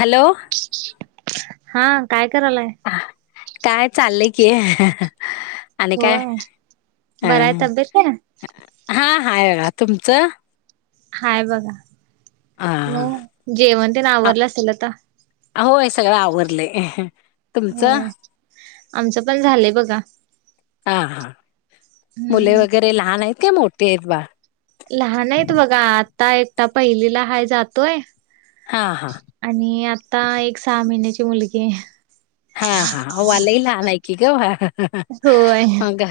Hello हा काय करालाय काय चाललंय की आणि काय होय बराय हा तब्येत आहे हा हाय बघा तुमचं हाय बघा हा मग जेवण ते ना हा. आवरलं असेल आता आ- होय सगळं आवरलं हो आमचं पण झालंय बघा हा हा मुले हम्म वगैरे लहान आहेत का मोठीे आहेत बाळ. लहान आहेत बघा आता एकटा पहिलीला हाय जातोय. हा हा आणि आता एक सहा महिन्याची मुलगी आहे. हा हा अव्वा लय लहान ऐकी ग. होय मग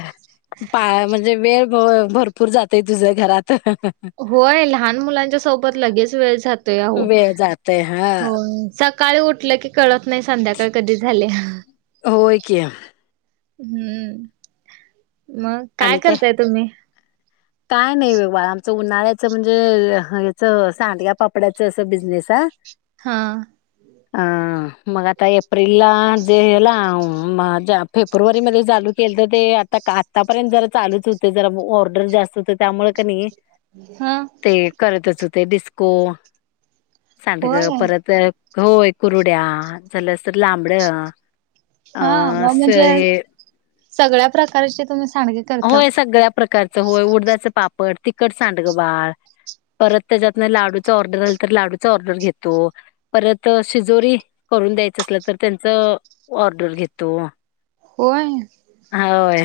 बाळ म्हणजे वेळ भरपूर जातय तुझ्या घरात होय लहान मुलांच्या सोबत लगेच वेळ जातोय अहो. वेळ जातय हा हो सकाळी उठलं की कळत नाही संध्याकाळ कधी झाल्या. होय की हम्म मग काय करताय तुम्ही काय नाही बघ बाळा. उन्हाळ्याच म्हणजे याच सांडग्या पापडाच अस बिजनेस आहे. हा. अ मग आता एप्रिलला जेला माझ्या फेब्रुवारी मध्ये चालू केलत तर ते आता आतापर्यंत जरा चालूच होते जरा ऑर्डर जास्त होत त्यामुळे क नी. हा. ते डिस्को सांडग होय परत होय कुरुड्या झाल. लांबड अ हा मग अस म्हणजे हे. सगळ्या प्रकारचे तुम्ही सांडगे करता. होय सगळ्या प्रकारचं होय उडदाचं पापड तिखट सांडगं बाळ. परत त्याच्यातन लाडूच ऑर्डर झालं तर लाडूचा ऑर्डर घेतो परत शिजोरी करून द्यायच अस तर त्यांच ऑर्डर घेतो. होय. होय.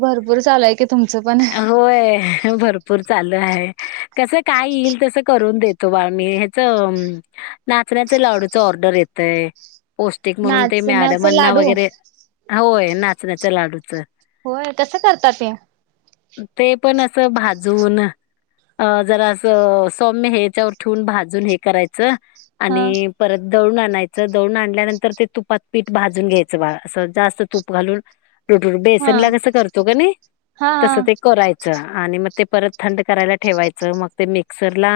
भरपूर चालू हाय की तुमचं पण होय, भरपूर चालू आहे कसं काय येईल तसं करून देतो बाळ मी ह्याच. नाचण्याच लाडूच ऑर्डर येतय पौष्टिक म्हणून ते नाचण्याच मॅडमांना लाडू वगैरे होय नाचण्याच लाडूच. होय कसं करता ते ते पण असं भाजून अ जरा असं सौम्य हेच्यावर ठेवून भाजून हे करायचं. हा आणि परत दळून आणायचं दळून आणल्यानंतर ते तुपात पीठ भाजून घ्यायचं बाळ अस जास्त तूप घालून [unintelligible] हा बेसन ला कसं करतो ग मी हा तसं ते करायचं. आणि म ते परत थंड करायला ठेवायचं मग ते मिक्सरला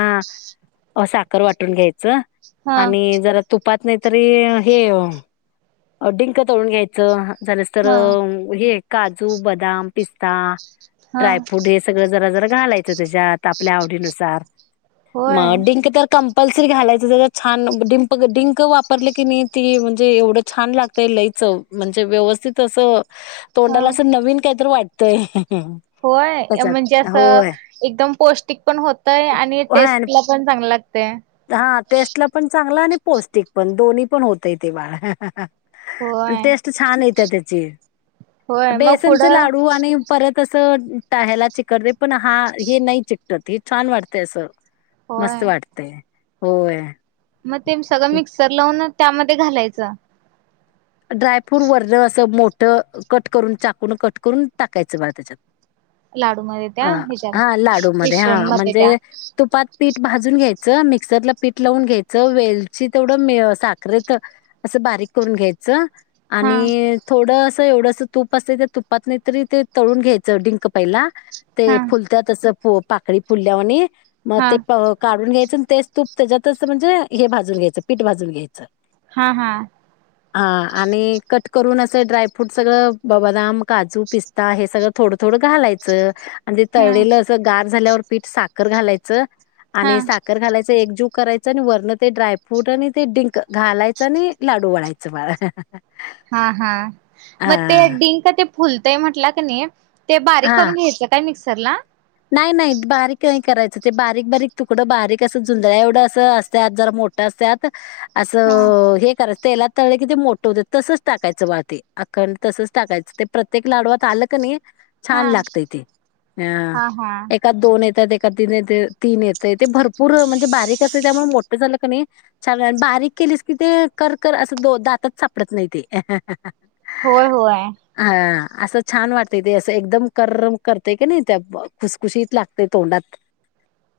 अ साखर वाटून घ्यायचं हा आणि जरा तुपात नाही तरी हे डिंक तळून घ्यायचं झालंस तर हा अं हे काजू, बदाम, पिस्ता हा डायफ्रूट हे सगळं जरा, जरा घालाय च तेच्यात आपल्या आवडी नुसार म होय डिंक तर कम पल्सरी घालायच तेच्यात छान डिंपक डिंक वापरले कीने ती म्हणजे एवढं छान लागतय लय चव म्हणजे व्यवस्थित असं हा तोंडाला अस नवीन काय तरी वाट तय. होय ए म्हणजे असं एकदम पौष्टिक पण होतय, आणि टेस्टला पण चांग लाग हा टेस्टला पण चांगला, आणि पौष्टिक पण दोन्ही पण होतय ते बाळा. आणि होय टेस्ट छान येत्या त्याची होय मग बेसनचे पुढं लाडू आणि परत तस च टाळ्याला चिकटते पण हा हे नाई चिकटत हे छान वाटतय असं. मस्त वाटतय होय. म तेम सगळं मिक्सर लावून त्यामध्ये घालायचं. ड्रायफ्रूट वरणं असं मोठ कट करून चाकून कट करून टाकायचं बाळ त्याच्यात. लाडू मध्ये त्या अ ह्याच्यात हा लाडू मध्ये, मिश्रण हा मध्ये त्या म्हणजे तुपात पीठ भाजून घ्याय च मिक्सरला पीठ लावून घ्यायचं वेलची तेवढं मे अ साखरेत असं बारीक करून घ्याय च हा आणि थोड असं त एवढंस तूप असतय, त्या तुपात न तरी ते तळून घ्यायचं डिंक पहिला ते हा फुलत्या तस पो पाकळी फुलल्या वाणी म हा ते प काढून घ्यायचं तेच तुप तेज्यातच, म्हणजे हे भाजून घ्यायचं, पीठ भाजून घ्यायचं. हा हा. हा आणि कट करून असं ड्रायफ्रूट सगळं ब बदाम, काजू, पिस्ता हे सगळ थोडं थोडं घालायचं. आणि ते तळलेलं असं गार झाल्यावर पीठ साखर घालायचं हा आणि साखर घालायचं एकजू करायच आणि वरण ते ड्रायफ्रूट आणि ते डिंक घालायचं आणि लाडू वळायचं बाळ. हा हा म ते डिंक ते फुलतंय म्हटला क ने ते बारीक करून घ्यायचं काय मिक्सर ला? नाई, नाई बारीक नाई करायचं, ते बारीक बारीक, तुकडं बारीक असं जोंधळ्या एवढं असं असत्यात जरा मोठा असत्यात अस हा हे कर तेलात तळले किते मोठं होते तसच टाकायचं बाळ ते अखंड तसच टाकायचं ते प्रत्येक लाडूवात आलं क ने छान हा लागतय ते अ हा एकात दोन येतात एकात तीन येते, तीन येते ते भरपूर, म्हणजे बारीक अस त्यामुळे मोठ झालं कने छान आणि बारीक केलीस की ते कर कर अस दो दातात सापडत नाही ते. होय होय. हां, असं छान वाटतय. ते असं एकदम कर्रम करतंय कने त्या खुसखुशीत लागतय तोंडात.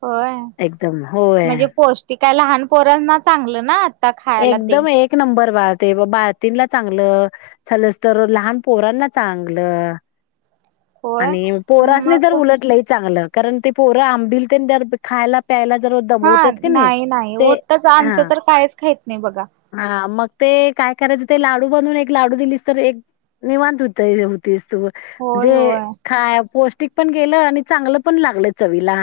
होय एकदम. होय. म्हणजे पौष्टिक काय लहानपोराणना चांगलं ना. खायला ते एकदम एक नंबर बाळा ते व बाळ तीन ला चांगलं च्छल तर लहान पोरांना चांगलं. होय आणि पोरासनी तर मग उलट लय चांगलं कारण ते पोरं आंबिल तेन [unintelligible] खायला प्यायला जर हा दमवतात की नाही, नाही ते वोटच आमचं तर कायच खाइत नाही बघा. हा मग ते काय करायचं, ते लाडू बनून एक लाडू दिलीस, तर एक निवांत होतय होतीस. व होय म्हणजे होय खाया पौष्टिक पण गेलं, आणि चांगलं पण लागलं चवीला.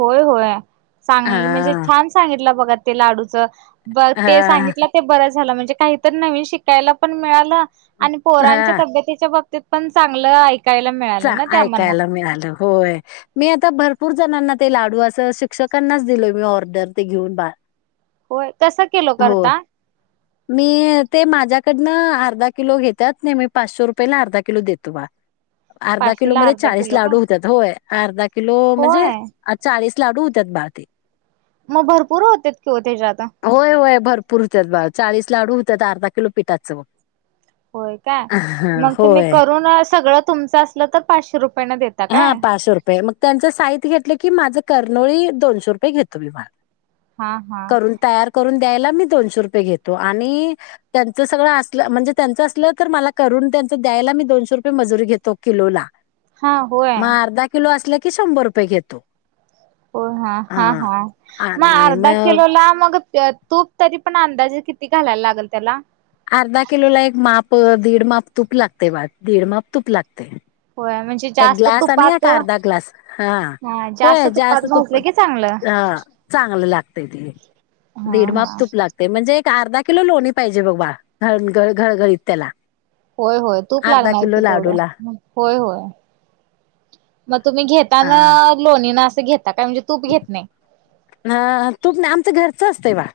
होय, होय चांगलं म्हणजे, हां, छान सांगितला बघा ते लाडूचं. बर ते हां, सांगितला ते बरं झालं म्हणजे काहीतरी नवीन शिकायला पण मिळालं. आणि पोरांच्या हां, तब्येतीच्या बाबतीत पण चांगलं. ऐकायला मिळालं ना त्या मना ऐकायला मिळालं होय मी आता भर भरपूर जणांना ते लाडू असं शिक्षकांनाच दिले मी ऑर्डर ते घेऊन बा. होय कसं किलो हो करता मी ते माझ्या कडनं अर्धा किलो घेतात नाही मी पाचशे रुपयेला अर्धा किलो देतो बा. अर्धा किलो पाचशेला मध्ये अर्धा चाळीस किलो का लाडू होतात होय अर्धा किलो म्हणजे होय चाळीस लाडू होत्यात बाळ ते मग भरपूर होते कि ओ त्याच्यात होय होय भरपूर त्यात बाळ चाळीस लाडू होतात अर्धा किलो पीठाचं. होय काय मग तुम्ही होय. करून सगळं तुमचं असलं तर पाचशे रुपये हा पाचशे रुपये मग त्यांचं साहित्य घेतलं की माझं कर्नोळी दोनशे रुपये घेतो मी मला हा हा करून तयार करून द्यायला मी दोेनशे रुपये घेतो आणि त्यांच सगळं असलं म्हणजे त्यांच असलं तर ते द्यामला करून द्यायला मी दोनशे रुपये मजुरी घेतो किलोला हा होय मग अर्धा किलो असले की शंभर रुपये घेतो. हो हा हा हा मग आणि अर्धा मग किलो ला मग तूप तरी पण अंदाजे किती घालायला लागेल त्याला अर्धा किलोला एक माप दीड माप तूप लागते बाळ दीड माप तूप लागते. होय म्हणजे एक जास्त ग्लास आणि तुपात एक अर्धा ग्लास हा होय तुपात जास्त तुप- भाजलं की चांगलं ह चांगलं लागतात ते हा दीड माप हा तूप लागते म्हणजे अर्धा किलो लोणी पाहिजे बघ बाळा घळघळ घळघळीत त्याला होय होय तूप अर्धा लागणार आहे किलो कि तेवढं लाडूला होय हो. मग तुम्ही घेताना लोणीनं असं काय म्हणजे तूप घेत नाही ह तूप आमच घरचं असते बाळ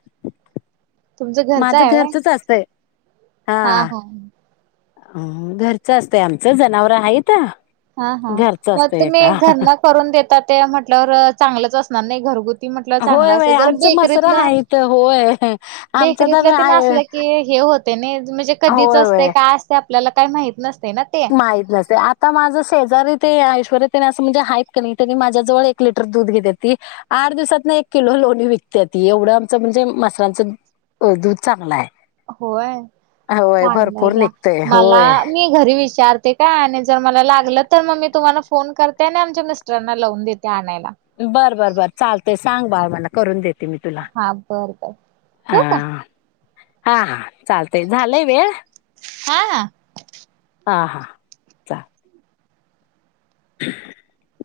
तुमचं घरचं माझं आहे व्हय घरचच असतय हा अ घरचं असतंय आमचं जनावरं आहेत हा हा घरचं मग असतंय तुम्ही का घरनं करून देता ते म्हटल्यावर चांगलंच असणार ना घरगु म्हटलं चांगलं होय वय असेल जर आमचं मसर बेकरीतला आहेत होय आमचं तर बेकरीतलं तेन आहे असलं की हे होत त्याने म्हणजे कधीचं होय असते वय काय असते आपल्याला काही माहित नसते ना ते माहित नसते आता माझं जरी ते ऐश्वर्या तेन असं म्हणजे आहेत कि नी तेनी माझ्याजवळ एक लिटर दूध घेतात ती आठ दिवात एक किलो लोणी विकते ती एवढं आमचं म्हणजे म्हसरांचं दूध चांगलं आहे होय होय चांगलं आहे भरपूर घ्या निघतय मला होय मी घरी विचार का आणि जर मला लागलं तर मग मी तुम्हाला फोन करते आणि आमच्या मिस्टरांना लावून देते आणायला बरं बरं बरं चालतंय सांग बाळ मला करून देत देते मी तुला हा बर बर ठेवू काय अह हा हा चालतय झालंय वेळ हा हा. हां हां चाल [unintelligible]